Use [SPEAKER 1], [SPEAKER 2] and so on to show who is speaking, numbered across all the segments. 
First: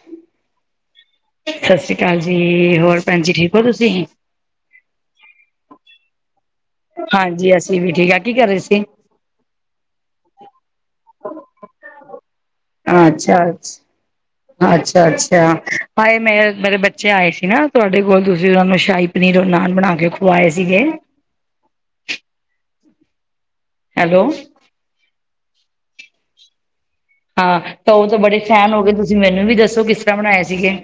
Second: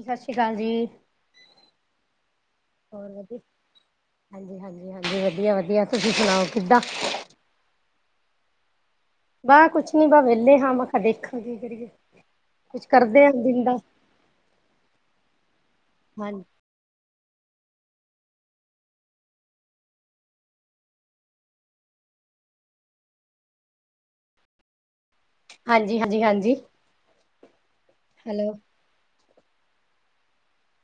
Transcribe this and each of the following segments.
[SPEAKER 1] ਸਤਿ ਸ਼੍ਰੀ ਅਕਾਲ ਜੀ।
[SPEAKER 2] ਸਤਿ ਸ਼੍ਰੀ ਅਕਾਲ ਜੀ, ਹੋਰ ਭੈਣ ਜੀ ਠੀਕ ਔ ਤੁਸੀਂ?
[SPEAKER 1] ਹਾਂਜੀ-ਹਾਂਜੀ-ਹਾਂਜੀ ਵਧੀਆ-ਵਧੀਆ, ਤੁਸੀਂ ਸੁਣਾਓ ਕਿੱਦਾਂ?
[SPEAKER 2] ਹਾਂਜੀ ਅਸੀਂ ਵੀ ਠੀਕ ਆ ਕੀ ਕਰ ਰਹੇ ਸੀ।
[SPEAKER 1] ਵਾਹ ਕੁਛ ਨੀ ਵਾਹ ਵਿਹਲੇ ਹਾਂ ਮੈਂ ਕਿਹਾ ਦੇਖਾ ਕੀ ਕਰੀਏ। ਕੁਛ ਕਰਦੇ ਆ
[SPEAKER 2] ਅੱਛਾ,
[SPEAKER 1] ਦਿਨ ਦਾ
[SPEAKER 2] ਅੱ ਅੱਛਾ ਅੱਛਾ ਹਾਏ ਮੈਂ
[SPEAKER 1] ਹਾਂਜੀ
[SPEAKER 2] ਮੇਰੇ ਬੱਚੇ ਬੱਚੇ ਆਏ ਸੀ ਨਾ ਤੁਹਾਡੇ ਕੋਲ ਤੁਸੀਂ ਉਹਨਾਂ ਨੂੰ ਸ਼ਾਹੀ ਪਨੀਰ ਨਾਨ ਬਣਾ ਕੇ ਖੁਵਾਏ ਸੀਗੇ। ਹੈਲੋ,
[SPEAKER 1] ਹਾਂਜੀ-ਹਾਂਜੀ-ਹਾਂਜੀ,
[SPEAKER 2] ਹਾਂ ਤਾਂ ਉਹ ਤਾਂ ਬੜੇ ਫੈਨ ਹੋ ਗਏ ਤੁਸੀਂ ਮੈਨੂੰ ਵੀ ਦੱਸੋ ਕਿਸ ਤਰ੍ਹਾਂ ਬਣਾਏ ਸੀਗੇ?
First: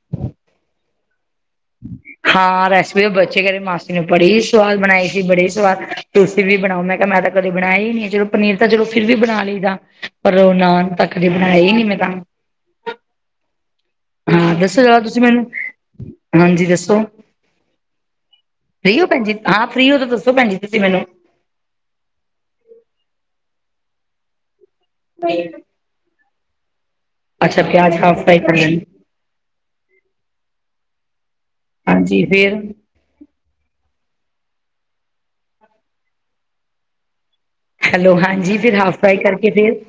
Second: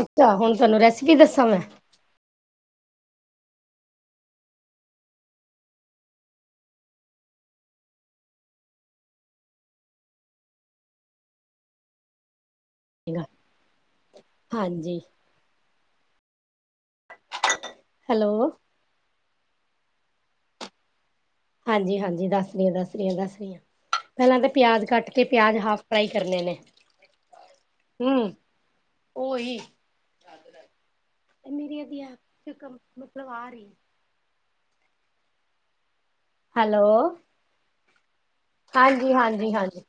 [SPEAKER 1] ਅੱਛਾ ਹੁਣ ਤੁਹਾਨੂੰ ਰੈਸਪੀ ਦੱਸਾਂ ਮੈਂ
[SPEAKER 2] [inaudible] ਹਾਂ ਰੈਸਪੀ ਬਚੇ ਕੇਰੇ ਮਾਸੀ ਨੂੰ ਬੜੀ ਸਵਾਦ ਬਣਾਈ ਸੀ, ਬੜੀ ਸਵਾਦ ਤੁਸੀਂ ਵੀ ਬਣਾਓ ਮੈਂ ਕਿਹਾ ਮੈਂ ਤਾਂ ਕਦੇ ਬਣਾਈ ਈ ਨੀ ਐ ਚਲੋ ਪਨੀਰ ਤਾਂ ਚਲੋ ਫਿਰ ਵੀ ਬਣਾ ਲਈਦਾ। ਪਰ ਉਹ ਨਾਨ ਤੇ ਕਦੀ ਬਣਾਏ ਆ ਈ ਨੀ ਮੈਂ ਤਾਂ ਹਾਂ ਦੱਸੋ
[SPEAKER 1] ਹਾਂਜੀ
[SPEAKER 2] ਜਰਾ ਤੁਸੀਂ ਮੈਨੂੰ, ਹਾਂਜੀ ਦੱਸੋ।
[SPEAKER 1] ਹੈਲੋ,
[SPEAKER 2] ਫ੍ਰੀ ਔ ਭੈਣ ਜੀ ਹਾਂ ਫ੍ਰੀ ਔ ਤਾਂ ਦੱਸੋ ਭੈਣ ਜੀ ਤੁਸੀਂ ਮੈਨੂੰ
[SPEAKER 1] ਹਾਂਜੀ-ਹਾਂਜੀ ਦੱਸ ਰੀ ਆਂ-ਦੱਸ ਰੀ ਆਂ-ਦੱਸ ਰੀ ਆਂ ਪਹਿਲਾਂ ਤਾਂ ਪਿਆਜ ਕੱਟ ਤੇ ਪਿਆਜ ਹਾਫ ਫਰਾਈ ਕਰਨੇ ਨੇ,
[SPEAKER 2] ਅੱਛਾ ਪਿਆਜ ਹਾਫ
[SPEAKER 1] ਹੂੰ।
[SPEAKER 2] ਫਰਾਈ ਕਰ ਲੈਣੀ
[SPEAKER 1] ਉਹੀ, ਮੇਰੀ
[SPEAKER 2] ਹਾਂਜੀ
[SPEAKER 1] ਅਧਿਆਪ
[SPEAKER 2] ਫੇਰ
[SPEAKER 1] 'ਚ ਮਤਲਬ ਆ ਰੀ। ਹੈਲੋ,
[SPEAKER 2] ਹੈਲੋ ਹਾਂਜੀ ਫਿਰ ਹਾਫ
[SPEAKER 1] ਹਾਂਜੀ
[SPEAKER 2] ਫਰਾਈ ਕਰਕੇ
[SPEAKER 1] ਹਾਂਜੀ
[SPEAKER 2] ਫੇਰ
[SPEAKER 1] ਹਾਂਜੀ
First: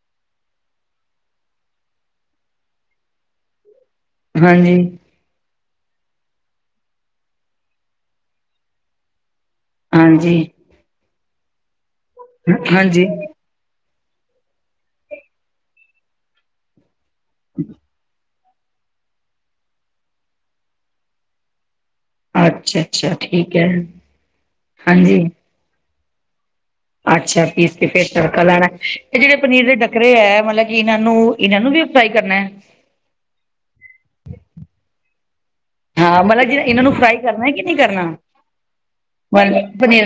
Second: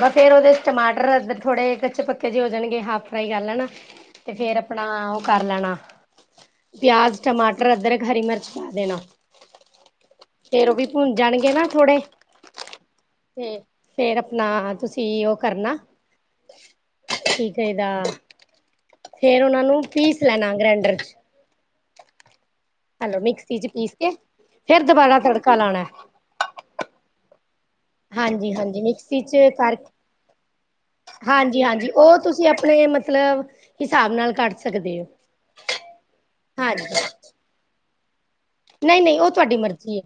[SPEAKER 1] ਬਸ ਫਿਰ ਉਹਦੇ 'ਚ ਟਮਾਟਰ ਅਧ ਥੋੜੇ ਕੱਚੇ ਪੱਕੇ ਜੇ ਹੋ ਜਾਣਗੇ ਹਾਫ ਫਰਾਈ ਕਰ ਲੈਣਾ। ਤੇ ਫੇਰ
[SPEAKER 2] ਹਾਂਜੀ
[SPEAKER 1] ਆਪਣਾ ਉਹ ਕਰ ਲੈਣਾ। ਪਿਆਜ, ਟਮਾਟਰ, ਅਦਰਕ, ਹਰੀ ਮਿਰਚ ਪਾ ਦੇਣਾ
[SPEAKER 2] ਹਾਂਜੀ
[SPEAKER 1] ਫੇਰ ਉਹ ਵੀ ਹੁਣ ਜਾਣਗੇ ਨਾ ਥੋੜੇ
[SPEAKER 2] ਹਾਂਜੀ,
[SPEAKER 1] ਹੂੰ, ਤੇ ਫੇਰ ਆਪਣਾ ਤੁਸੀਂ ਉਹ ਕਰਨਾ। ਠੀਕ ਏਦਾ, ਫੇਰ ਉਹਨਾਂ ਨੂੰ ਪੀਸ ਲੈਣਾ ਗ੍ਰੈਂਡਰ 'ਚ
[SPEAKER 2] ਅੱਛਾ, ਅੱਛਾ
[SPEAKER 1] ਹੈਲੋ
[SPEAKER 2] ਠੀਕ
[SPEAKER 1] ਮਿਕਸੀ 'ਚ
[SPEAKER 2] ਹੈ
[SPEAKER 1] ਪੀਸ ਕੇ, ਫੇਰ ਦੁਬਾਰਾ
[SPEAKER 2] ਹਾਂਜੀ
[SPEAKER 1] ਤੜਕਾ ਲਾਣਾ।
[SPEAKER 2] [inaudible] ਅੱਛਾ ਪੀਸ ਕੇ ਫਿਰ ਤੜਕਾ ਲਾਣਾ
[SPEAKER 1] ਹਾਂਜੀ-ਹਾਂਜੀ
[SPEAKER 2] ਤੇ
[SPEAKER 1] ਮਿਕਸੀ
[SPEAKER 2] ਜਿਹੜੇ
[SPEAKER 1] ਚ
[SPEAKER 2] ਪਨੀਰ ਦੇ
[SPEAKER 1] ਕਰ
[SPEAKER 2] ਡੱਕਰੇ ਐ ਮਤਲਬ ਕਿ ਇਹਨਾਂ ਨੂੰ ਇਹਨਾਂ ਨੂੰ ਵੀ
[SPEAKER 1] ਹਾਂਜੀ-ਹਾਂਜੀ
[SPEAKER 2] ਫਰਾਈ
[SPEAKER 1] ਉਹ
[SPEAKER 2] ਕਰਨਾ ਹੈ
[SPEAKER 1] ਤੁਸੀਂ ਆਪਣੇ ਮਤਲਬ, ਹਿਸਾਬ ਨਾਲ ਕੱਟ ਸਕਦੇ ਔ।
[SPEAKER 2] ਹਾਂ ਮਤਲਬ ਜੇ ਇਹਨਾਂ ਨੂੰ ਫਰਾਈ ਕਰਨਾ ਕਿ ਨਈ ਕਰਨਾ
[SPEAKER 1] ਨਹੀਂ-ਨਹੀਂ ਉਹ ਤੁਹਾਡੀ
[SPEAKER 2] ਮਤਲਬ
[SPEAKER 1] ਮਰਜ਼ੀ ਏ
[SPEAKER 2] ਪਨੀਰ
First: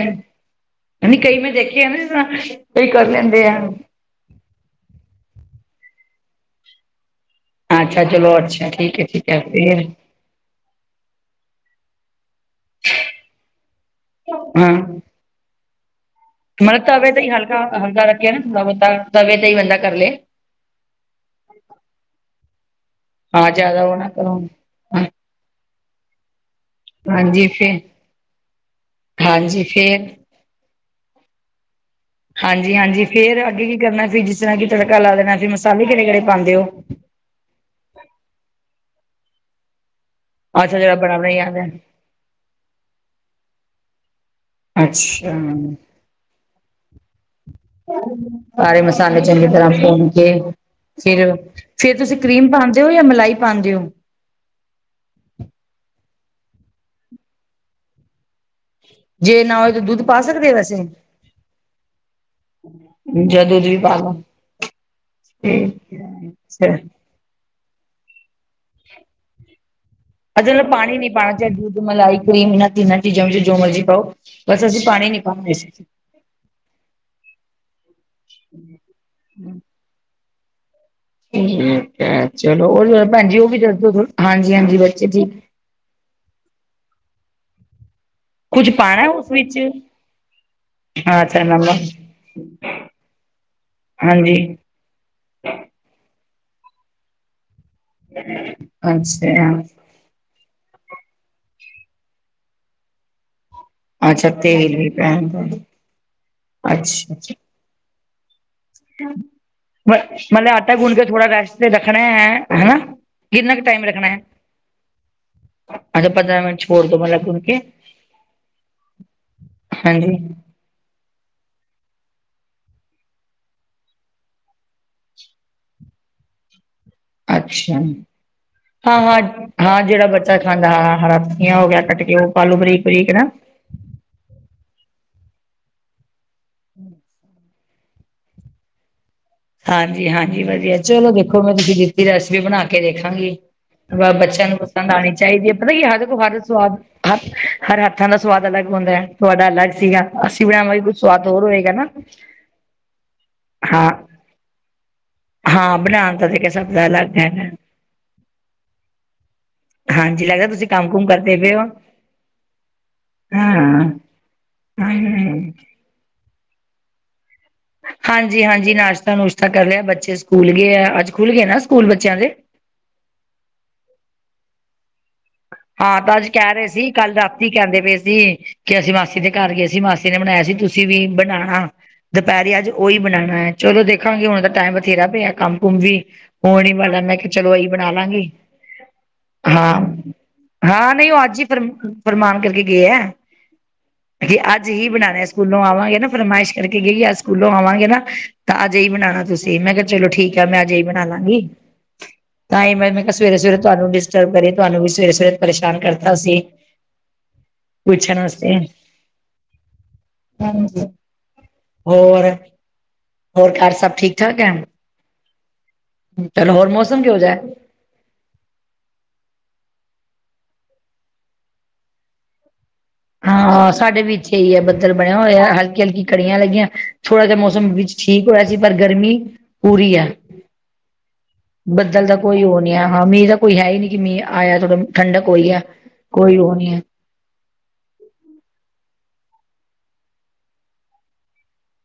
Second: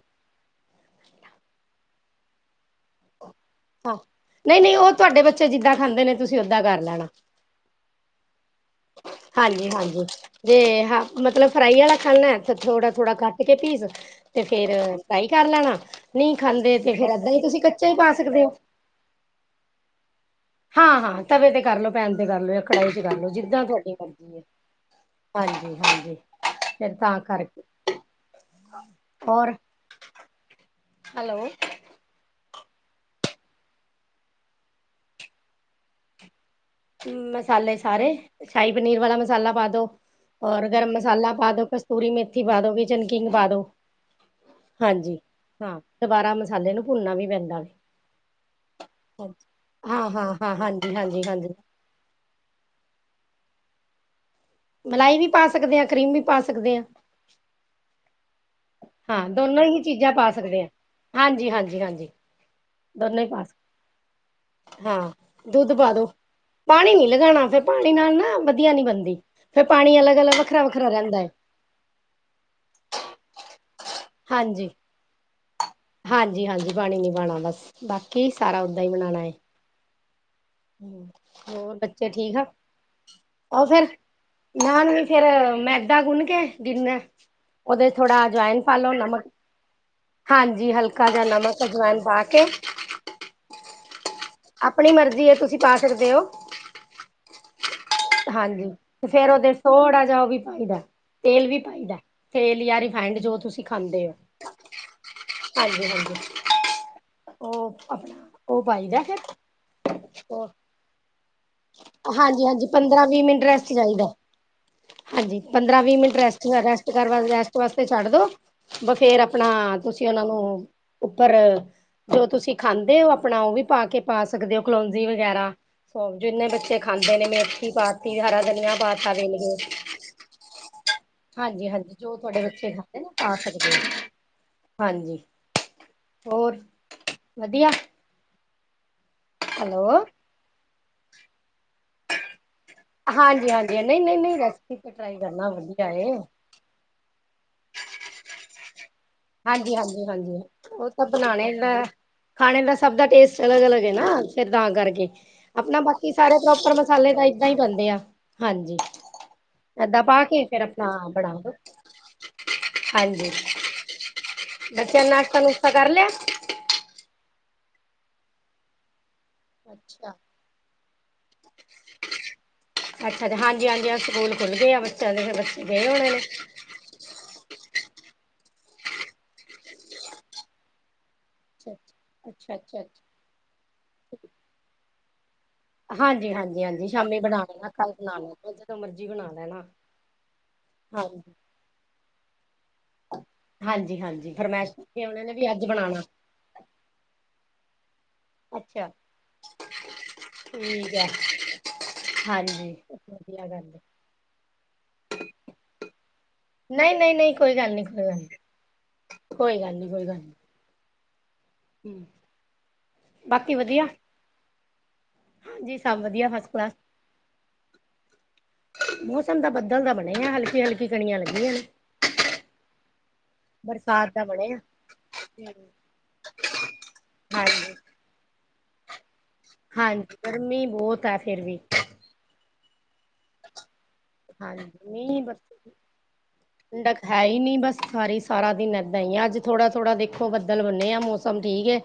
[SPEAKER 2] ਕਈ ਮੈਂ ਦੇਖਿਆ ਨਾ ਕਈ ਕਰ ਲੈਂਦੇ ਆ।
[SPEAKER 1] ਨਹੀਂ-ਨਹੀਂ ਉਹ ਤੁਹਾਡੇ ਬੱਚੇ ਜਿੱਦਾਂ ਖਾਂਦੇ ਨੇ ਤੁਸੀਂ ਓਦਾਂ ਕਰ ਲੈਣਾ।
[SPEAKER 2] ਅੱਛਾ ਚਲੋ ਅੱਛਾ।
[SPEAKER 1] ਹਾਂਜੀ-ਹਾਂਜੀ, ਜੇ ਹ ਮਤਲਬ ਫਰਾਈ ਆਲਾ ਖਾਣਾ। ਥੋੜਾ-ਥੋੜ੍ਹਾ ਕੱਟ ਕੇ ਪੀਸ, ਤੇ ਫੇਰ ਫਰਾਈ ਕਰ ਲੈਣਾ ਨੀ ਖਾ
[SPEAKER 2] ਮ ਤਵੇ ਤੇ ਹੀ ਹਲਕਾ-ਹਲਕਾ ਰੱਖ ਕੇ ਨਾ ਹਲਕਾ ਤਵੇ ਤੇ ਈ ਬੰਦਾ ਕਰ ਲਏ।
[SPEAKER 1] ਹਾਂ-ਹਾਂ ਹਾਂ ਤਵੇ ਤੇ ਕਰ ਲੋ ਪੈਨ ਤੇ ਕਰ ਲਓ ਯਾ ਕੜਾਈ ਚ ਕਰ ਲਓ ਜਿਦਾਂ
[SPEAKER 2] ਜਾਦਾ ਓ ਨਾ ਕਰੋ।
[SPEAKER 1] ਹਾਂਜੀ-ਹਾਂਜੀ ਫੇਰ ਤਾਂ
[SPEAKER 2] ਹਾਂਜੀ ਫਿਰ
[SPEAKER 1] ਕਰਕੇ ਹੋਰ
[SPEAKER 2] ਹਾਂਜੀ ਫੇਰ
[SPEAKER 1] ਹੈਲੋ।
[SPEAKER 2] ਹਾਂਜੀ-ਹਾਂਜੀ ਫੇਰ ਅੱਗੇ ਕੀ ਕਰਨਾ ਸੀ ਜਿਸਰਾਂ ਕਿ ਤੜਕਾ ਲਾ ਦੇਣਾ ਫੇਰ ਮਸਾਲੇ ਕੇੜੇ-ਕੇੜੇ ਪਾਂਦੇ ਓ।
[SPEAKER 1] ਮਸਾਲੇ ਸਾਰੇ ਸ਼ਾਹੀ ਪਨੀਰ ਵਾਲਾ ਮਸਾਲਾ ਪਾ ਦੋ। ਔਰ
[SPEAKER 2] ਅੱਛਾ
[SPEAKER 1] ਗਰਮ
[SPEAKER 2] ਜਿਹੜਾ ਬਣਾ
[SPEAKER 1] ਮਸਾਲਾ
[SPEAKER 2] ਬਣਾਈ
[SPEAKER 1] ਪਾ ਦੋ
[SPEAKER 2] ਆਉਂਦਾ
[SPEAKER 1] ਕਸਤੂਰੀ ਮੇਥੀ ਪਾ ਦੋ ਕਿਚਨਕਿੰਗ ਪਾ ਦੋ। ਹਾਂਜੀ
[SPEAKER 2] ਅੱਛਾ
[SPEAKER 1] ਹਾਂ ਦਬਾਰਾ ਮਸਾਲੇ ਨੂੰ ਭੁੰਨਨਾ ਵੀ ਪੈਂਦਾ ਵੇ
[SPEAKER 2] ਸਾਰੇ ਮਸਾਲੇ
[SPEAKER 1] ਹਾਂਜੀ
[SPEAKER 2] ਚੰਗੀ ਤਰ੍ਹਾਂ ਭੁੰਨ
[SPEAKER 1] ਹਾਂ
[SPEAKER 2] ਕੇ
[SPEAKER 1] ਹਾਂ ਹਾਂ ਹਾਂਜੀ ਹਾਂਜੀ
[SPEAKER 2] ਫਿਰ
[SPEAKER 1] ਹਾਂਜੀ
[SPEAKER 2] ਫੇਰ ਤੁਸੀ ਕਰੀਮ ਪਾਂਦੇ ਓ ਯਾ ਮਲਾਈ ਪਾਂਦੇ ਓ।
[SPEAKER 1] ਮਲਾਈ ਵੀ ਪਾ ਸਕਦੇ ਆਂ ਕਰੀਮ ਵੀ ਪਾ ਸਕਦੇ ਆਂ। ਹਾਂ
[SPEAKER 2] ਜੇ ਨਾ
[SPEAKER 1] ਦੋਨੋ
[SPEAKER 2] ਹੋਏ ਤਾਂ
[SPEAKER 1] ਹੀ
[SPEAKER 2] ਦੁੱਧ
[SPEAKER 1] ਚੀਜਾਂ ਪਾ
[SPEAKER 2] ਹੋ।
[SPEAKER 1] ਸਕਦੇ ਆ।
[SPEAKER 2] ਵੈਸੇ
[SPEAKER 1] ਹਾਂਜੀ-ਹਾਂਜੀ-ਹਾਂਜੀ। ਦੋਨੇ ਪਾ,
[SPEAKER 2] ਜਾਂ ਦੁੱਧ ਵੀ ਪਾ ਲਓ
[SPEAKER 1] ਹਾਂ ਦੁੱਧ ਪਾ ਦੋ ਪਾਣੀ ਨੀ ਲਗਾਣਾ ਫਿਰ ਪਾਣੀ ਨਾਲ ਨਾ ਵਧੀਆ ਨੀ ਬਣਦੀ ਫਿਰ ਪਾਣੀ ਅਲੱਗ ਅਲੱਗ
[SPEAKER 2] ਅਸੀ
[SPEAKER 1] ਵੱਖਰਾ
[SPEAKER 2] ਮਤਲਬ
[SPEAKER 1] ਵੱਖਰਾ
[SPEAKER 2] ਪਾਣੀ ਨੀ
[SPEAKER 1] ਰਹਿੰਦਾ ਹੈ
[SPEAKER 2] ਪਾਣਾ ਚਾਏ ਦੁੱਧ ਮਲਾਈ ਕਰ੍ਰੀਮ ਏਨਾਂ ਤਿੰਨਾ ਚੀਜ਼ਾਂ ਵਿੱਚੋਂ ਜੋ ਮਰਜੀ ਪਾਓ ਬਸ ਅਸੀ ਪਾਣੀ ਨੀ ਪਾਂਦੇ ਸੀ।
[SPEAKER 1] ਹਾਂਜੀ-ਹਾਂਜੀ ਪਾਣੀ ਨੀ ਪਾਣਾ ਬਸ ਬਾਕੀ ਸਾਰਾ ਓਦਾਂ ਈ ਬਨਾਣਾ ਏ। ਹੋਰ
[SPEAKER 2] ਠੀਕ
[SPEAKER 1] ਬੱਚੇ
[SPEAKER 2] ਹੈ
[SPEAKER 1] ਠੀਕ ਆ?
[SPEAKER 2] ਚਲੋ ਹੋਰ ਭੈਣ ਜੀ ਉਹ ਵੀ
[SPEAKER 1] ਓ
[SPEAKER 2] ਦੱਸ
[SPEAKER 1] ਫੇਰ
[SPEAKER 2] ਦੋ ਹਾਂਜੀ ਹਾਂਜੀ
[SPEAKER 1] ਨਾਨ ਵੀ
[SPEAKER 2] ਬੱਚੇ
[SPEAKER 1] ਫੇਰ
[SPEAKER 2] ਠੀਕ
[SPEAKER 1] ਮੈਦਾ ਗੁੰਨ ਕੇ ਗਿੰਨੈ ਓਦੇ ਥੋੜਾ ਜਵੈਨ
[SPEAKER 2] ਕੁੱਝ
[SPEAKER 1] ਪਾਲੋ
[SPEAKER 2] ਪਾਣਾ
[SPEAKER 1] ਨਮਕ
[SPEAKER 2] ਉਸ ਵਿੱਚ
[SPEAKER 1] ਹਾਂਜੀ ਹਲਕਾ ਜਾਂ ਨਮਕ ਅਜਵਾਏਨ ਪਾ ਕੇ,
[SPEAKER 2] ਹਾਂਜੀ।
[SPEAKER 1] ਆਪਣੀ ਮਰਜੀ ਏ ਤੁਸੀ ਪਾ ਸਕਦੇ ਓ। ਹਾਂਜੀ ਤੇ ਫੇਰ
[SPEAKER 2] ਅੱਛਾ
[SPEAKER 1] ਓਦੇ ਚ ਥੋੜਾ ਜਾ ਓ ਵੀ ਪਾਈਦੈ। ਤੇਲ ਵੀ ਪਾਈਦੈ। ਤੇਲ ਯਾ ਰਿਫਾਇੰਡ ਜੋ ਤੁਸੀ ਖਾਂਦੇ ਓ।
[SPEAKER 2] ਅੱਛਾ ਤੇਲ ਵੀ ਪੈਨ।
[SPEAKER 1] ਹਾਂਜੀ-ਹਾਂਜੀ ਓ ਅਪ ਓ ਪਾਈਦੈ ਫੇਰ
[SPEAKER 2] ਮ ਮਲਬ ਆਟਾ ਗੁੰਨ ਕੇ ਥੋੜ੍ਹਾ ਰੈਸਟ ਤੇ ਰੱਖਣਾ ਐ
[SPEAKER 1] ਹਾਂਜੀ ਹਾਂਜੀ
[SPEAKER 2] ਹੈਨਾ
[SPEAKER 1] ਪੰਦਰਾਂ ਵੀਹ ਮਿੰਟ
[SPEAKER 2] ਕਿੰਨਾ ਕੁ
[SPEAKER 1] ਰੈਸਟ
[SPEAKER 2] ਟਾਈਮ ਰੱਖਣਾ
[SPEAKER 1] ਚਾਹੀਦਾ
[SPEAKER 2] ਐ?
[SPEAKER 1] ਹਾਂਜੀ ਪੰਦਰਾਂ-ਵੀਹ ਮਿੰਟ ਰੈਸਟ
[SPEAKER 2] ਛੋੜ
[SPEAKER 1] ਰੈਸਟ
[SPEAKER 2] ਦੋ ਮਤਲਬ ਗੁੰਨ ਕੇ
[SPEAKER 1] ਰੈਸਟ ਵਾਸਤੇ ਛੱਡ ਦੋ, ਬ ਫੇਰ ਫੇਰ ਅਪਣਾ ਤੁਸੀ
[SPEAKER 2] ਹਾਂਜੀ
[SPEAKER 1] ਓਨਾਂ ਨੂੰ ਉਪਰ ਜੋ ਤੁਸੀ ਖਾਂਦੇ ਓ ਅਪਣਾ ਓ ਵੀ ਪਾ ਕੇ ਪਾ ਸਕਦੇ ਓ ਕਲੋਂਜੀ ਵਗੈਰਾ ਸੋ ਜਿੰਨੇ ਬੱਚੇ ਖਾਂਦੇ ਨੇ ਮੇਥੀ
[SPEAKER 2] ਅੱਛਾ
[SPEAKER 1] ਪਾਤੀ ਹਰਾ ਧਨੀਆ ਪਾਤਾ
[SPEAKER 2] ਹਾਂ-ਹਾਂ,
[SPEAKER 1] ਵੇਲ ਕੇ
[SPEAKER 2] ਹਾਂ ਜੇੜਾ ਬੱਚਾ ਖਾਂਦਾ ਹਾਂ ਹਰਾ ਧਨੀਆ ਹੋ
[SPEAKER 1] ਹਾਂਜੀ
[SPEAKER 2] ਗੇਆ।
[SPEAKER 1] ਹਾਂਜੀ
[SPEAKER 2] ਕੱਟ
[SPEAKER 1] ਜੋ
[SPEAKER 2] ਕੇ ਓ
[SPEAKER 1] ਤੁਹਾਡੇ
[SPEAKER 2] ਪਾਲੋ
[SPEAKER 1] ਬੱਚੇ
[SPEAKER 2] ਬਰੀਕ
[SPEAKER 1] ਖਾਂਦੇ ਨੇ
[SPEAKER 2] ਬਰੀਕ ਨਾ।
[SPEAKER 1] ਪਾ ਹਾਂਜੀ, ਹੋਰ ਵਧੀਆ। ਹੈਲੋ
[SPEAKER 2] ਹਾਂਜੀ-ਹਾਂਜੀ ਵਧੀਆ ਚਲੋ ਦੇਖੋ ਮੈਂ ਤੁਸੀ ਰੈਸਪੀ ਬਣਾ ਕੇ ਦੇਖਾਂਗੀ।
[SPEAKER 1] ਹਾਂਜੀ ਹਾਂਜੀ ਨਹੀਂ
[SPEAKER 2] ਬ
[SPEAKER 1] ਨਹੀਂ ਨਹੀਂ
[SPEAKER 2] ਬੱਚੇਆਂ ਨੂੰ
[SPEAKER 1] ਰੈਸਪੀ ਤੇ
[SPEAKER 2] ਪਸੰਦ ਆਣੀ
[SPEAKER 1] ਟਰਾਈ
[SPEAKER 2] ਚਾਈਦੀ
[SPEAKER 1] ਕਰਨਾ
[SPEAKER 2] ਏ। ਪਤਾ ਕੀ ਏ
[SPEAKER 1] ਵਧੀਆ
[SPEAKER 2] ਹਰ ਰੋਜ ਹਰ ਸਵਾਦ ਹਰ ਹਰ ਹੱਥਾਂ ਦਾ ਸਵਾਦ ਅਲੱਗ ਹੁੰਦਾ ਐ। ਤੁਵਾਡਾ ਅਲੱਗ
[SPEAKER 1] ਹਾਂਜੀ ਹਾਂਜੀ
[SPEAKER 2] ਸੀਗਾ।
[SPEAKER 1] ਹਾਂਜੀ
[SPEAKER 2] ਅਸੀ ਬਨਾਵਾਂਗੇ ਵੀ
[SPEAKER 1] ਉਹ
[SPEAKER 2] ਕੁੱਛ
[SPEAKER 1] ਤਾਂ
[SPEAKER 2] ਸਵਾਦ ਹੋਰ
[SPEAKER 1] ਬਣਾਣੇ
[SPEAKER 2] ਹੋਏਗਾ
[SPEAKER 1] ਦਾ
[SPEAKER 2] ਨਾ।
[SPEAKER 1] ਖਾਣੇ ਦਾ ਸਭ ਦਾ ਟੇਸਟ ਅਲੱਗ-ਅਲੱਗ
[SPEAKER 2] ਹਾਂ,
[SPEAKER 1] ਏ ਨਾ ਫੇਰ ਤਾਂ ਕਰਕੇ।
[SPEAKER 2] ਹਾਂ
[SPEAKER 1] ਅਪਣਾ ਬਾਕੀ
[SPEAKER 2] ਬਣਾਣ ਦਾ
[SPEAKER 1] ਸਾਰੇ
[SPEAKER 2] ਤਰੀਕਾ ਸਭ
[SPEAKER 1] ਪ੍ਰੋਪਰ ਮਸਾਲੇ
[SPEAKER 2] ਅਲੱਗ
[SPEAKER 1] ਦਾ ਏਦਾਂ
[SPEAKER 2] ਹੈਗਾ।
[SPEAKER 1] ਈ ਪਾਂਦੇ ਆ ਹਾਂਜੀ। ਏਦਾਂ ਪਾ
[SPEAKER 2] ਹਾਂਜੀ
[SPEAKER 1] ਕੇ
[SPEAKER 2] ਲੱਗਦਾ
[SPEAKER 1] ਫੇਰ
[SPEAKER 2] ਤੁਸੀਂ ਕੰਮ
[SPEAKER 1] ਅਪਣਾ
[SPEAKER 2] ਕੁਮ ਕਰਦੇ
[SPEAKER 1] ਬਣਾਦੋ।
[SPEAKER 2] ਪਏ ਹੋ ਹਾਂ।
[SPEAKER 1] ਬੱਚੇਆਂ ਨੇ ਨਾਸ਼ਤਾ-ਨੁਸ਼ਤਾ ਕਰ ਲੇਆ?
[SPEAKER 2] ਹਾਂਜੀ-ਹਾਂਜੀ ਨਾਸ਼ਤਾ-ਨੁਸ਼ਤਾ ਕਰ ਲੇਆ
[SPEAKER 1] ਅੱਛਾ
[SPEAKER 2] ਬੱਚੇਆ ਨੇ, ਸਕੂਲ ਗਏ ਆ ਅੱਜ ਖੁੱਲ ਗਏ ਨਾ ਸਕੂਲ ਬੱਚੇਆਂ ਦੇ।
[SPEAKER 1] ਅੱਛਾ-ਅੱਛਾ, ਹਾਂਜੀ-ਹਾਂਜੀ ਅੱਜ ਸਕੂਲ ਖੁੱਲ੍ਹਗੇ ਆ ਬੱਚੇਆਂ ਦੇ, ਫੇਰ ਬੱਚੇ ਗਏ
[SPEAKER 2] ਹਾਂ
[SPEAKER 1] ਹੋਣੇ
[SPEAKER 2] ਤਾਂ
[SPEAKER 1] ਨੇ।
[SPEAKER 2] ਅੱਜ ਕਹਿ ਰਹੇ ਸੀ ਕੱਲ ਰਾਤੀ ਕੈਂਦੇ ਪਏ ਸੀ ਕਿ ਅਸੀਂ ਮਾਸੀ ਦੇ ਘਰ ਗਏ ਸੀਂ ਮਾਸੀ ਨੇ ਬਣਾਯਾ ਸੀ ਤੁਸੀਂ ਵੀ ਬਣਾਣਾ।
[SPEAKER 1] ਅੱਛਾ ਅੱਛਾ
[SPEAKER 2] ਦੁਪੈਰੇ ਅੱਜ
[SPEAKER 1] ਅੱਛਾ ਅੱਛਾ
[SPEAKER 2] ਓਈ ਬਣਾਣਾ ਐ, ਚੱਲੋ ਦੇਖਾਂਗੀ ਹੁਣ ਤਾਂ ਟਾਈਮ ਬਥੇਰਾ ਪੇਆ ਕੰਮ ਕੁਮ ਵੀ
[SPEAKER 1] ਹਾਂਜੀ-ਹਾਂਜੀ,
[SPEAKER 2] ਹੋਣ ਹੀ
[SPEAKER 1] ਹਾਂਜੀ
[SPEAKER 2] ਵਾਲਾ ਮੈਂ
[SPEAKER 1] ਸ਼ਾਮੀ
[SPEAKER 2] ਕਿਹਾ
[SPEAKER 1] ਬਣਾ
[SPEAKER 2] ਚਲੋ ਇਹੀ
[SPEAKER 1] ਲੈਣਾ, ਕਲ ਬਣਾ
[SPEAKER 2] ਲਾਂਗੀ
[SPEAKER 1] ਲੈਣਾ ਜਦੋਂ ਮਰਜੀ ਬਣਾ ਲੈਣਾ।
[SPEAKER 2] ਹਾਂ ਹਾਂ ਨਈ ਓ
[SPEAKER 1] ਹਾਂਜੀ
[SPEAKER 2] ਅੱਜ ਈ ਫਰ ਫਰਮਾਨ ਕਰਕੇ ਗਏ ਐ।
[SPEAKER 1] ਹਾਂਜੀ-ਹਾਂਜੀ ਫਰਮਾਇਸ਼ ਕਿਤੀ ਓਨਾਂ ਨੇ ਵੀ
[SPEAKER 2] ਸਕੂਲੋਂ
[SPEAKER 1] ਅੱਜ।
[SPEAKER 2] ਆਵਾਂਗੇ
[SPEAKER 1] ਬਣਾਉਣਾ
[SPEAKER 2] ਨਾ ਫਰਮਾਇਸ਼ ਕਰਕੇ ਗਈ ਆ ਸਕੂਲੋਂ ਆਵਾਂਗੇ ਨਾ ਤਾਂ ਅੱਜ ਏ ਈ
[SPEAKER 1] ਅੱਛਾ
[SPEAKER 2] ਬਣਾਣਾ ਤੁਸੀਂ ਮੈਂ ਕੇਆ ਚੱਲੋ ਠੀਕ ਐ ਮੈਂ ਅੱਜ ਏ ਈ ਬਣਾ ਲਾਂਗੀ। ਤਾਂ
[SPEAKER 1] ਹਾਂਜੀ
[SPEAKER 2] ਈ ਮੈਂ, ਮੈਂ ਕੇਆ
[SPEAKER 1] ਵਧੀਆ
[SPEAKER 2] ਸਵੇਰੇ-ਸਵੇਰੇ
[SPEAKER 1] ਗੱਲ ਹੈ
[SPEAKER 2] ਤੁਆਨੂੰ ਡਿਸਟਰਬ ਕਰੀਏ ਤੁਆਨੂੰ ਵੀ ਸਵੇਰੇ-ਸਵੇਰੇ ਪ੍ਰੇਸ਼ਾਨ ਕਰਤਾ ਅਸੀ।
[SPEAKER 1] ਨਈ-ਨਈ, ਨਈ ਕੋਈ ਗੱਲ ਨੀ, ਕੋਈ ਗੱਲ ਨੀ, ਕੋਈ ਗੱਲ ਨੀ, ਕੋਈ ਗੱਲ ਨੀ। ਹਮ
[SPEAKER 2] ਹੋਰ, ਹੋਰ
[SPEAKER 1] ਬਾਕੀ
[SPEAKER 2] ਘਰ
[SPEAKER 1] ਵਧੀਆ
[SPEAKER 2] ਸਭ ਠੀਕ-ਠਾਕ ਐ?
[SPEAKER 1] ਹਾਂਜੀ ਸਭ ਵਧੀਆ ਫਸਟ
[SPEAKER 2] ਚੱਲੋ ਹੋਰ
[SPEAKER 1] ਕਲਾਸ
[SPEAKER 2] ਮੌਸਮ ਕਿਹੋ ਜਯਾ ਐ?
[SPEAKER 1] ਮੌਸਮ ਤਾਂ ਬੱਦਲ ਦਾ ਬਣੇਆ ਹਲਕੀ-ਹਲਕੀ ਕਣੀਆਂ ਲੱਗੀਆਂ ਨੇ।
[SPEAKER 2] ਹਾਂ ਸਾਡੇ ਵੀ
[SPEAKER 1] ਬਰਸਾਤ ਦਾ
[SPEAKER 2] ਇੱਥੇ
[SPEAKER 1] ਬਣੇ
[SPEAKER 2] ਏਈ
[SPEAKER 1] ਆ
[SPEAKER 2] ਐ, ਬੱਦਲ ਬਣਿਆ ਹੋਏਆ ਹਲਕੀ-ਹਲਕੀ ਕਨੀਆ ਲੱਗੀਆਂ ਥੋੜਾ ਜਾ ਮੌਸਮ
[SPEAKER 1] ਹਾਂਜੀ
[SPEAKER 2] ਵਿੱਚ ਠੀਕ ਹੋਏਆ ਸੀ ਪਰ ਗਰਮੀ ਪੂਰੀ ਹੈ
[SPEAKER 1] ਹਾਂਜੀ, ਗਰਮੀ ਬੋਤ ਐ।
[SPEAKER 2] ਬੱਦਲ ਦਾ ਕੋਈ ਓ ਨੀ ਆ ਹਾਂ ਮੀਂ ਦਾ ਕੋਈ ਹੈ ਈ ਨੀ ਕਿ ਮੀਂ ਆਇਆ,
[SPEAKER 1] ਹਾਂਜੀ
[SPEAKER 2] ਥੋੜੀ
[SPEAKER 1] ਨਹੀਂ
[SPEAKER 2] ਠੰਡਕ ਹੋਈ ਆ ਕੋਈ ਓ ਨੀ ਐ।
[SPEAKER 1] ਠੰਡਕ ਹੈ ਈ ਨੀ, ਬਸ ਸਾਰੀ ਸਾਰਾ ਦਿਨ ਏਦਾਂ ਈ ਆ, ਅੱਜ ਥੋੜਾ-ਥੋੜਾ ਦੇਖੋ, ਬੱਦਲ ਬਨੇਆ, ਮੌਸਮ ਠੀਕ ਏ।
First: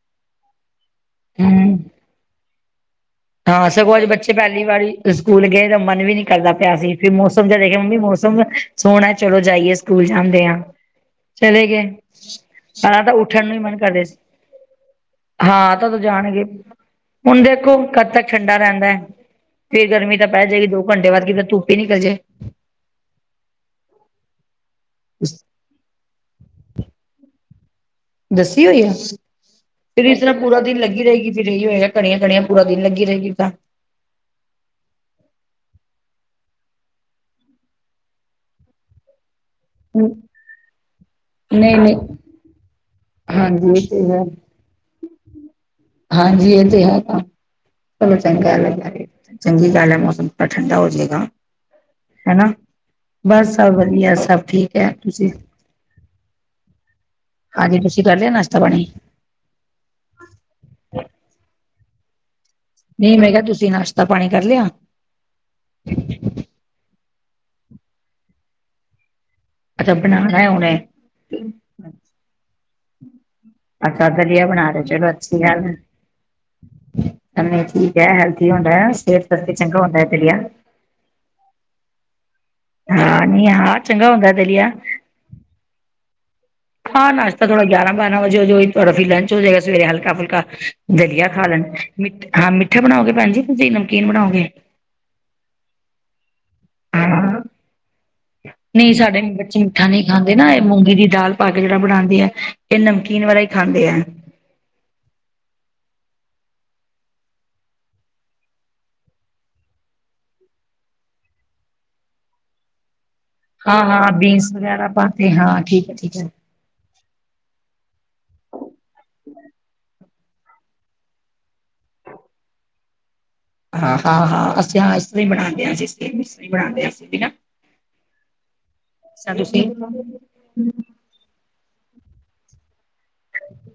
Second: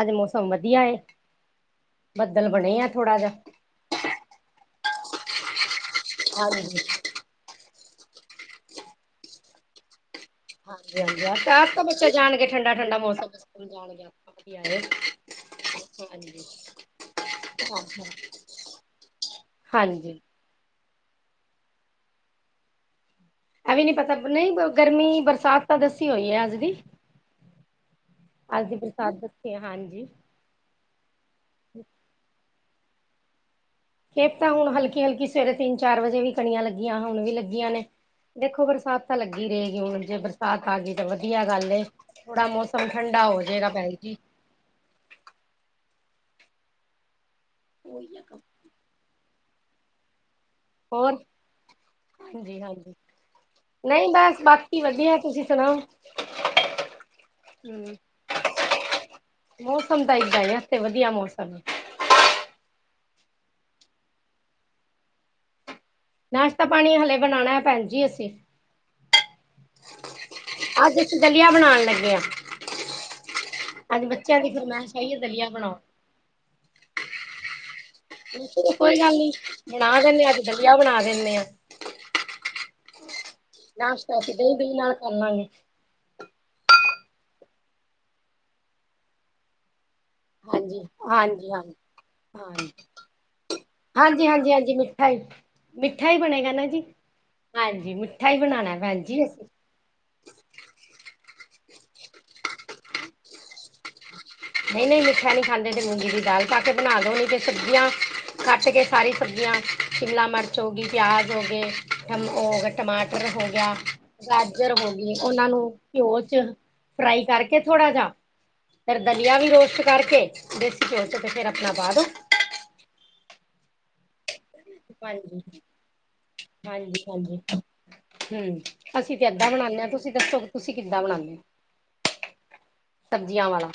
[SPEAKER 1] ਅੱਜ ਮੌਸਮ ਵਦੀਆ ਏ,
[SPEAKER 2] ਹਮ
[SPEAKER 1] ਬੱਦਲ ਬਣੇਆ ਥੋੜਾ ਜਾ।
[SPEAKER 2] ਹਾਂ ਸਗੋਂ ਅੱਜ ਬੱਚੇ ਪੈਲੀ ਵਾਰੀ ਸਕੂਲ ਗਏ ਤਾਂ ਮਨ ਵੀ ਨੀ ਕਰਦਾ ਪਯਾ
[SPEAKER 1] ਹਾਂਜੀ
[SPEAKER 2] ਸੀ ਫਿਰ ਮੌਸ ਸਮ ਜੇ ਦੇਖੇਆ, ਮੰਮੀ ਮੌਸਮ ਸੋਣਾ ਐ ਚੱਲੋ ਜਾਈਏ। ਸਕੂਲ ਜਾਂਦੇ ਆਂ,
[SPEAKER 1] ਹਾਂਜੀ ਹਾਂਜੀ
[SPEAKER 2] ਚੱਲੇ
[SPEAKER 1] ਆਪ ਤਾਂ
[SPEAKER 2] ਗਏ
[SPEAKER 1] ਬੱਚਾ ਜਾਣ ਕੇ ਠੰਡਾ ਠੰਡਾ
[SPEAKER 2] ਪੈਲਾਂ ਤਾਂ
[SPEAKER 1] ਮੌਸਮ
[SPEAKER 2] ਉੱਠਣ ਨੂੰ ਈ
[SPEAKER 1] ਸਕੂਲ
[SPEAKER 2] ਮਨ ਕਰ
[SPEAKER 1] ਜਾਣ
[SPEAKER 2] ਰਯਾ
[SPEAKER 1] ਗਿਆ
[SPEAKER 2] ਸੀ।
[SPEAKER 1] ਵਧੀਆ ਏ
[SPEAKER 2] ਹਾਂ ਤਾਂ ਓਦੋਂ
[SPEAKER 1] ਹਾਂਜੀ
[SPEAKER 2] ਜਾਣਗੇ ਹੁਨ ਦੇਖੋ ਕਦ ਤੱਕ ਠੰਡਾ ਰੈਂਦਾ ਐ ਫੇਰ ਗਰਮੀ
[SPEAKER 1] ਹਾਂਜੀ
[SPEAKER 2] ਤਾਂ ਪੈ ਜਾਏਗੀ ਦੋ ਘੰਟੇ ਬਾਦ ਕਿਤੇ ਧੁੱਪ ਈ ਨਿਕਲ ਜੇ।
[SPEAKER 1] ਐ ਵੀਂ ਨੀ ਪਤਾ, ਨਈ ਗਰਮੀ ਬਰਸਾਤ ਤਾਂ ਦੱਸੀ ਹੋਈ ਐ ਅੱਜ ਦੀ।
[SPEAKER 2] ਦੱਸੀ
[SPEAKER 1] ਅੱਜ ਦੀ
[SPEAKER 2] ਹੋਈ ਆ।
[SPEAKER 1] ਬਰਸਾਤ ਦੱਸੀ ਐ ਹਾਂਜੀ।
[SPEAKER 2] [unintelligible] ਪੂਰਾ ਦਿਨ ਲੱਗੀ ਰਏਗੀ, [unintelligible] ਕਣੀਆਂ ਕਣੀਆਂ ਪੂਰਾ ਦਿਨ ਲੱਗੀ ਰਏਗੀ ਫਿਰ ਤਾਂ।
[SPEAKER 1] ਏ ਤਾਂ ਹੁਣ ਹਲਕੀ-ਹਲਕੀ ਸਵੇਰੇ ਤਿੰਨ ਚਾਰ ਵਜੇ ਵੀ ਕਣੀਆਂ ਲੱਗੀਆਂ ਹੁਣ ਵੀ ਲੱਗੀਆਂ ਨੇ। ਦੇਖੋ ਬਰਸਾਤ ਤਾਂ ਲੱਗੀ ਰਏਗੀ ਹੁਣ ਜੇ ਬਰਸਾਤ ਆ ਗੀ ਤਾਂ ਵਧੀਆ ਗੱਲ
[SPEAKER 2] ਨਹੀਂ
[SPEAKER 1] ਏ
[SPEAKER 2] ਨਹੀਂ
[SPEAKER 1] ਥੋੜਾ ਮੌਸਮ ਸਮ ਠੰਡਾ ਹੋ ਜੇਗਾ
[SPEAKER 2] ਹਾਂਜੀ ਇਹ
[SPEAKER 1] ਭੈਨ
[SPEAKER 2] ਤੇ
[SPEAKER 1] ਜੀ।
[SPEAKER 2] ਹੈ ਹਾਂਜੀ ਏ ਤੇ ਹੈਗਾ, ਚੱਲੋ ਚੰਗਾ [unintelligible] ਚੰਗੀ ਗੱਲ ਐ, ਮੌਸਮ ਤਾਂ ਠੰਡਾ ਹੋ
[SPEAKER 1] ਹੋਰ
[SPEAKER 2] ਜੇਗਾ। ਹੈਨਾ,
[SPEAKER 1] ਹਾਂਜੀ ਹਾਂਜੀ
[SPEAKER 2] ਬਸ ਸਭ
[SPEAKER 1] ਨਹੀਂ
[SPEAKER 2] ਵਧੀਆ, ਸਭ
[SPEAKER 1] ਬਸ
[SPEAKER 2] ਠੀਕ
[SPEAKER 1] ਬਾਕੀ
[SPEAKER 2] ਐ,
[SPEAKER 1] ਵਧੀਆ
[SPEAKER 2] ਤੁਸੀਂ
[SPEAKER 1] ਸੁਣਾਓ
[SPEAKER 2] ਹਾਂਜੀ
[SPEAKER 1] ਹਮ
[SPEAKER 2] ਤੁਸੀਂ ਕਰ ਲੇਆ ਨਾਸ਼ਤਾ ਪਾਣੀ?
[SPEAKER 1] ਮੌਸਮ ਤਾਂ ਇਦਾਂ ਈ ਐ, ਅੱਜ ਤੇ ਵਧੀਆ ਮੌਸਮ ਏ।
[SPEAKER 2] ਨਈ ਮੈਂ ਕੇਆ ਤੁਸੀਂ ਨਾਸ਼ਤਾ ਪਾਣੀ ਕਰ ਲੇਆ?
[SPEAKER 1] ਨਾਸ਼ਤਾ ਪਾਣੀ ਹਲੇ ਬਣਣਾ ਐ ਭੈਨ ਜੀ ਅਸੀਂ।
[SPEAKER 2] ਅੱਛਾ ਬਣਾਣਾ ਹੁਣੇ।
[SPEAKER 1] ਅੱਜ ਅਸੀਂ ਦਲੀਆ ਬਣਾਣ ਲੱਗੇ ਆ।
[SPEAKER 2] ਅੱਛਾ ਦਲੀਆ ਬਣਾ ਰੇ,
[SPEAKER 1] ਫਰਮਾਇਸ਼
[SPEAKER 2] ਚੱਲੋ
[SPEAKER 1] ਆਈ ਹੈ
[SPEAKER 2] ਅੱਛੀ
[SPEAKER 1] ਦਲੀਆ
[SPEAKER 2] ਗੱਲ ਏ।
[SPEAKER 1] ਬਣਾਓ
[SPEAKER 2] [unintelligible] ਠੀਕ ਐ,
[SPEAKER 1] ਮੈਂ
[SPEAKER 2] ਹੈਲਥੀ ਹੁੰਦਾ, ਸੇਹਤ ਵਾਸਤੇ ਚੰਗਾ ਹੁੰਦਾ ਐ ਦਲੀਆ।
[SPEAKER 1] ਵੀਆ ਬਣਾ ਦੇਨੀ ਆਂ।
[SPEAKER 2] ਹਾਂ ਨੀ ਹਾਂ ਚੰਗਾ ਹੋਂਦਾ ਦਲੀਆ।
[SPEAKER 1] ਓਨਾਂ ਗੇ
[SPEAKER 2] ਹਾਂ ਨਾਸ਼ਤਾ ਥੋੜਾ ਗੇਆਰਾ-ਬਾਰਾਂ ਵਜੇ ਹੋਜੇ ਓਹੀ ਤੁਹਾਡਾ ਬਈ ਲਂਚ ਹੋ ਜਾਏਗਾ ਸਵੇਰੇ ਹਲਕਾ ਫੁਲ ਕਾ
[SPEAKER 1] ਹਾਂਜੀ
[SPEAKER 2] ਦਲੀਆ ਖਾ
[SPEAKER 1] ਹਾਂਜੀ
[SPEAKER 2] ਲੈਣ
[SPEAKER 1] ਹਾਂਜੀ
[SPEAKER 2] ਮਿਠ ਹਾਂ ਮਿੱਠਾ ਬਣਾਓਗੇ ਭੈਣ ਜੀ ਤੁਸੀ ਨਮਕੀਨ
[SPEAKER 1] ਹਾਂਜੀ ਹਾਂਜੀ
[SPEAKER 2] ਬਣਾਓਗੇ।
[SPEAKER 1] ਹਾਂਜੀ ਹਾਂਜੀ ਮਿੱਠਾ ਹੀ ਮਿੱਠਾ ਈ ਬਣੇਗਾ ਨਾ ਜੀ,
[SPEAKER 2] ਹਾਂ
[SPEAKER 1] ਹਾਂਜੀ ਮਿੱਠਾ ਈ ਬਣਾਣੈ ਭੈਣ ਜੀ।
[SPEAKER 2] ਮੱਠਾ ਨਈ ਖਾਂਦੇ ਨਾ ਏਹ ਮੂੰਗੀ ਦੀ ਦਾਲ ਪਾਕੇ ਜੇਹੜਾ ਬਣਾਦੀ ਐ, ਏਹ ਨਮਕੀਨ ਵਾਲਾ ਈ ਖਾਂਦੇ ਐ।
[SPEAKER 1] ਨਂਈ-ਨਂਈ ਮਿੱਠਾ ਨੀ ਖਾਂਦੇ ਤੇ ਮੂੰਗੀ ਦੀ ਦਾਲ ਪਾ ਕੇ ਬਣਾ ਦੋਣੀ ਤੇ ਸਬਜ਼ੀਆਂ ਕੱਟ ਕੇ ਸਾਰੀ ਸਬਜ਼ੀਆਂ ਸ਼ਿਮਲਾ ਮਰਚ ਹੋ ਗਈ ਪਿਆਜ ਹੋ ਗਏ ਮ ਓ ਟਮਾਟਰ ਹੋ ਗੇਆ,
[SPEAKER 2] ਹਾਂ ਹਾਂ ਬੀਨਸ
[SPEAKER 1] ਗਾਜਰ
[SPEAKER 2] ਵਗੈਰਾ
[SPEAKER 1] ਹੋ
[SPEAKER 2] ਪਾ
[SPEAKER 1] ਗਈ
[SPEAKER 2] ਕੇ
[SPEAKER 1] ਓਹਨਾਂ ਨੂੰ
[SPEAKER 2] ਹਾਂ ਠੀਕ ਹੈ ਠੀਕ
[SPEAKER 1] ਘਿਓ
[SPEAKER 2] ਹੈ
[SPEAKER 1] ਚ ਫਰਾਈ ਕਰਕੇ ਥੋੜਾ ਜਾ ਦਲੀਆ ਵੀ ਰੋਸਟ ਕਰਕੇ, ਦੇਸੀ ਘਯੋ ਤੇ ਫੇਰ ਆਪਣਾ ਪਾ ਦੋ।
[SPEAKER 2] ਹਾਂ-ਹਾਂ-ਹਾਂ ਅਸੀਂ ਹਾਂ ਇਸ ਤਰਾਂ ਈ
[SPEAKER 1] ਹਾਂਜੀ
[SPEAKER 2] ਬਣਾਣੇ ਆਂ ਅਸੀ ਇਸ ਤਰਾਂ ਬਣਾਣੇ ਅਸੀ ਵੀ ਨਾ
[SPEAKER 1] ਹੂਂ ਅਸੀਂ ਤੇ ਏਦਾਂ ਬਣਾਣੇ ਆਂ ਤੁਸੀਂ ਦੱਸੋ ਕਿ ਤੁਸੀਂ ਕਿੱਦਾਂ ਬਣਾਣੇ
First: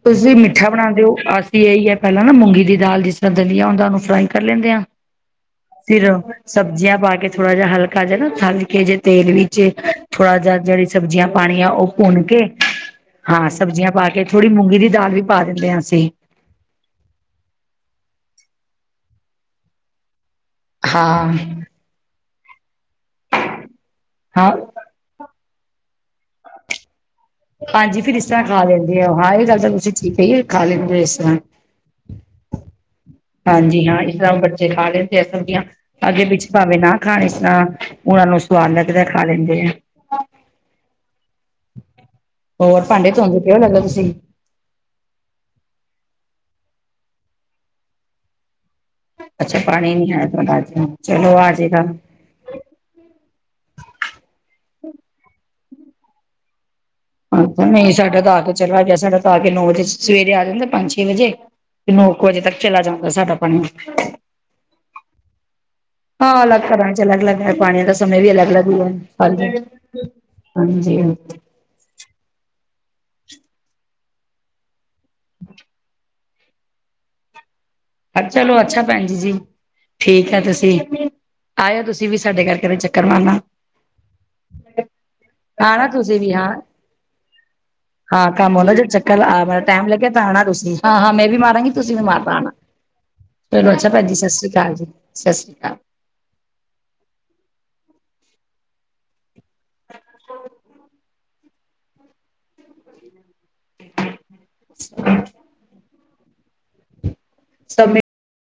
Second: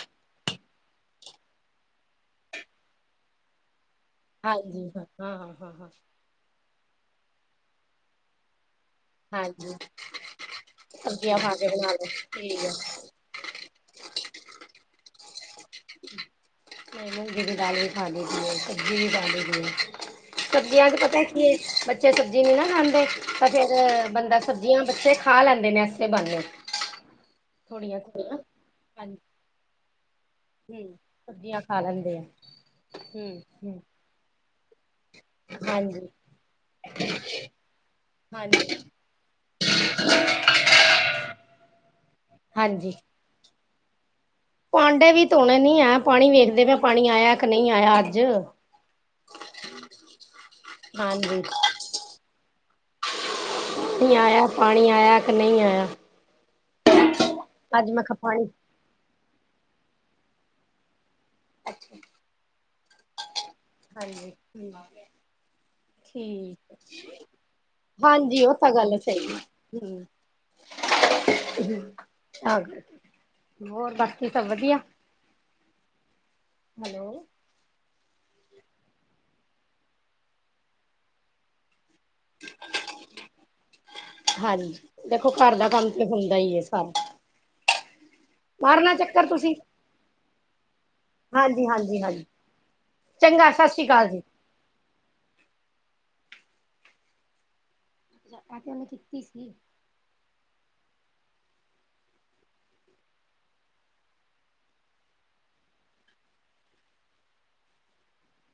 [SPEAKER 2] ਤੁਸੀਂ ਮਿੱਠਾ ਬਣਾਂਦੇ ਓ ਅਸੀਂ ਏਹੀ ਐ ਪੈਹਲਾਂ ਨਾ ਮੂੰਗੀ ਦੀ ਦਾਲ ਜਿਸ ਤਰ੍ਹਾਂ ਦਲਿਯਾ ਹੁਂਦੈ ਓਨੂੰ ਫਰਾਈ ਕਰ ਲੈਂਦੇ ਹਾਂ
[SPEAKER 1] ਹਾਂਜੀ ਹਾ-ਹਾਂ, ਹਾਂ-ਹਾਂ
[SPEAKER 2] ਫਿਰ ਸਬਜ਼ੀਆਂ ਪਾ ਕੇ ਥੋੜਾ ਜੇਹਾ ਹਲਕਾ ਜਯਾ ਨਾ ਤਲੱਕੇ ਜੇ ਤੇਲ ਵਿੱਚ
[SPEAKER 1] ਹਾਂਜੀ
[SPEAKER 2] ਥੋੜਾ ਜੇਆ ਜੇਹੜੀ ਸਬਜ਼ੀਆਂ
[SPEAKER 1] ਪਾ ਕੇ
[SPEAKER 2] ਪਾਣੀਆਂ ਓ
[SPEAKER 1] ਬਣਾ ਲਓ
[SPEAKER 2] ਭੁੰਨ ਕੇ
[SPEAKER 1] ਠੀਕ ਹੈ
[SPEAKER 2] ਹਾਂ ਸਬਜ਼ੀਆਂ ਪਾ ਕੇ ਥੋੜ੍ਹੀ ਮੂੰਗੀ ਦੀ ਦਾਲ ਵੀ ਪਾ ਦੇਂਦੇ ਆਂ ਅਸੀਂ।
[SPEAKER 1] ਮੈਂ ਮੁਂਗੀ ਦੀ ਦਾਲ ਵੀ ਖਾਦੀ ਸੀ ਸਬਜ਼ੀ [unintelligible] ਸਬਜ਼ੀਆਂ ਚ ਪਤਾ
[SPEAKER 2] ਹਾਂ
[SPEAKER 1] ਕੀ, ਬੱਚੇ ਸਬਜ਼ੀ ਨੀ ਨਾ ਖਾਂਦੇ, ਤਾਂ ਫੇਰ ਬੰਦਾ
[SPEAKER 2] ਹਾਂ
[SPEAKER 1] ਸਬਜ਼ੀਆਂ ਬੱਚੇ ਖਾ ਲੈਂਦੇ ਨੇ ਐਸੇ ਬ੍ਹਾਨੇ
[SPEAKER 2] ਹਾਂਜੀ ਫਿਰ ਇਸ ਤਰ੍ਹਾਂ ਖਾ ਲੈਂਦੇ ਓ ਹਾਂ
[SPEAKER 1] ਹਾਂਜੀ
[SPEAKER 2] ਇਹ ਗੱਲ ਤਾਂ ਤੁਸੀਂ ਠੀਕ ਕਹੀ ਏ। ਖਾ
[SPEAKER 1] ਹੂੰ
[SPEAKER 2] ਲੇਂਦੇ ਇਸ ਤਰ੍ਹਾਂ,
[SPEAKER 1] ਸਬਜ਼ੀਆਂ ਖਾ ਲੈਂਦੇ ਆ ਹੂੰ ਹੂੰ
[SPEAKER 2] ਹਾਂਜੀ ਹਾਂ ਇਸ ਤਰ੍ਹਾਂ ਬੱਚੇ ਖਾਲੇ ਸਕਦੀਆਂ
[SPEAKER 1] ਹਾਂਜੀ
[SPEAKER 2] ਅੱਗੇ ਵਿੱਚ ਭਾਵੇਂ ਨਾ ਖਾਣ, ਇਸ ਤਰ੍ਹਾਂ ਓਹਨਾਂ ਨੂੰ
[SPEAKER 1] ਹਾਂਜੀ
[SPEAKER 2] ਸਵਾਦ ਲੱਗਦੈ ਖਾ ਲੈਂਦੇ ਆ।
[SPEAKER 1] [inaudible]
[SPEAKER 2] ਹੋਰ ਭਾਂਡੇ ਧੋਂਦੇ ਕਿਉਂ ਲੱੜਦੇ ਤੁਸੀਂ।
[SPEAKER 1] ਪਾਂਡੇ ਵੀ ਧੋਣੇ ਨੀ ਐ, ਪਾਣੀ ਵੇਖਦੇ ਮੈਂ ਪਾਣੀ ਆਇਆ ਕਿ ਨਈ ਆਇਆ ਅੱਜ।
[SPEAKER 2] ਅੱਛਾ ਪਾਣੀ ਨੀ ਆਇਆ ਤੁਹਾਡਾ ਆਜ, ਚਲੋ
[SPEAKER 1] ਹਾਂਜੀ
[SPEAKER 2] ਆਜੇਗਾ।
[SPEAKER 1] ਨਈ ਆਏਆ ਪਾਣੀ ਆਇਆ ਕਿ ਨਈ ਆਏਆ।
[SPEAKER 2] ਆਂਦਾ ਨਂਈ
[SPEAKER 1] ਕਿਹਾ
[SPEAKER 2] ਸਾਡਾ ਤਾਂ ਆ
[SPEAKER 1] ਪਾਣੀ
[SPEAKER 2] ਕੇ ਚਲਾ ਗੈਆ ਸਾਡਾ ਤਾਂ ਆ ਕੇ ਨੌ ਵਜੇ ਸਵੇਰੇ ਆ ਜਾਂਦੈ ਪੰਜ-ਛੇ ਵਜੇ ਤੇ
[SPEAKER 1] ਅੱਛਾ
[SPEAKER 2] ਨੌ ਕੁ ਵਜੇ ਤੱਕ ਚਲਾ ਜਾਂਦੈ ਸਾਡਾ ਪਾਣੀ।
[SPEAKER 1] [inaudible]
[SPEAKER 2] ਹਾਂ
[SPEAKER 1] ਠੀਕ
[SPEAKER 2] ਅਲੱਗ ਸੈ਼ਰਾਂ ਚ ਅਲੱਗ-ਅੱਲਗ ਹੈ ਪਾਣੀਆਂ ਦਾ ਸਮੇਂ ਵੀ
[SPEAKER 1] ਹਾਂਜੀ ਉਹ
[SPEAKER 2] ਅਲੱਗ-ਅਲੱਗ
[SPEAKER 1] ਤਾਂ
[SPEAKER 2] ਈ ਐ
[SPEAKER 1] ਗੱਲ ਸਹੀ ਹੈ
[SPEAKER 2] ਹਾਂਜੀ।
[SPEAKER 1] ਹਮ
[SPEAKER 2] ਹਾਂਜੀ-ਹਾਂਜੀ।
[SPEAKER 1] ਹੋਰ ਬਾਕੀ ਸਬ ਵਦੀਆ। ਹੈਲੋ।
[SPEAKER 2] ਅਛਾ ਚਲੋ ਅੱਛਾ ਭੈਣ ਜੀ, ਠੀਕ ਐ ਤੁਸੀਂ? ਆਇਓ ਤੁਸੀਂ ਵੀ ਸਾਡੇ ਘਰ ਕਦੇ ਚੱਕਰ ਮਾਰਨਾ।
[SPEAKER 1] ਹਾਂਜੀ, ਦੇਖੋ ਘਰ ਦਾ
[SPEAKER 2] ਆਣਾ
[SPEAKER 1] ਕੰਮ ਤੇ
[SPEAKER 2] ਤੁਸੀਂ ਵੀ
[SPEAKER 1] ਹੁੰਦਾ
[SPEAKER 2] ਹਾਂ
[SPEAKER 1] ਈ ਐ ਸਾਰਾ
[SPEAKER 2] ਹਾਂ ਕੰਮ ਆਉਂਦਾ ਜੇ
[SPEAKER 1] ਮਾਰਨਾ
[SPEAKER 2] ਚੱਕਰ
[SPEAKER 1] ਤੁਸੀਂ
[SPEAKER 2] ਆ ਟਾਈਮ ਲੱਗਿਆ ਤਾਂ ਆਣਾ ਤੁਸੀਂ ਹਾਂ-ਹਾਂ ਮੈਂ ਵੀ
[SPEAKER 1] ਹਾਂਜੀ
[SPEAKER 2] ਮਾਰਾਂਗੀ ਤੁਸੀਂ
[SPEAKER 1] ਹਾਂਜੀ
[SPEAKER 2] ਵੀ
[SPEAKER 1] ਹਾਂਜੀ
[SPEAKER 2] ਮਾਰਨਾ ਆਣਾ।
[SPEAKER 1] ਚੰਗਾ ਸਤਿ
[SPEAKER 2] ਚਲੋ
[SPEAKER 1] ਸ਼੍ਰੀ
[SPEAKER 2] ਅੱਛਾ
[SPEAKER 1] ਅਕਾਲ
[SPEAKER 2] ਭੈਣਜੀ,
[SPEAKER 1] ਜੀ
[SPEAKER 2] ਸਸ ਸ੍ਰੀ ਕਾਲ ਜੀ, ਸਸ ਸ੍ਰੀ ਕਾਲ।
[SPEAKER 1] ਆਹ ਤੇ ਓਹਨੇ ਕੀਤੀ ਸੀ।
[SPEAKER 2] ਸਮੇ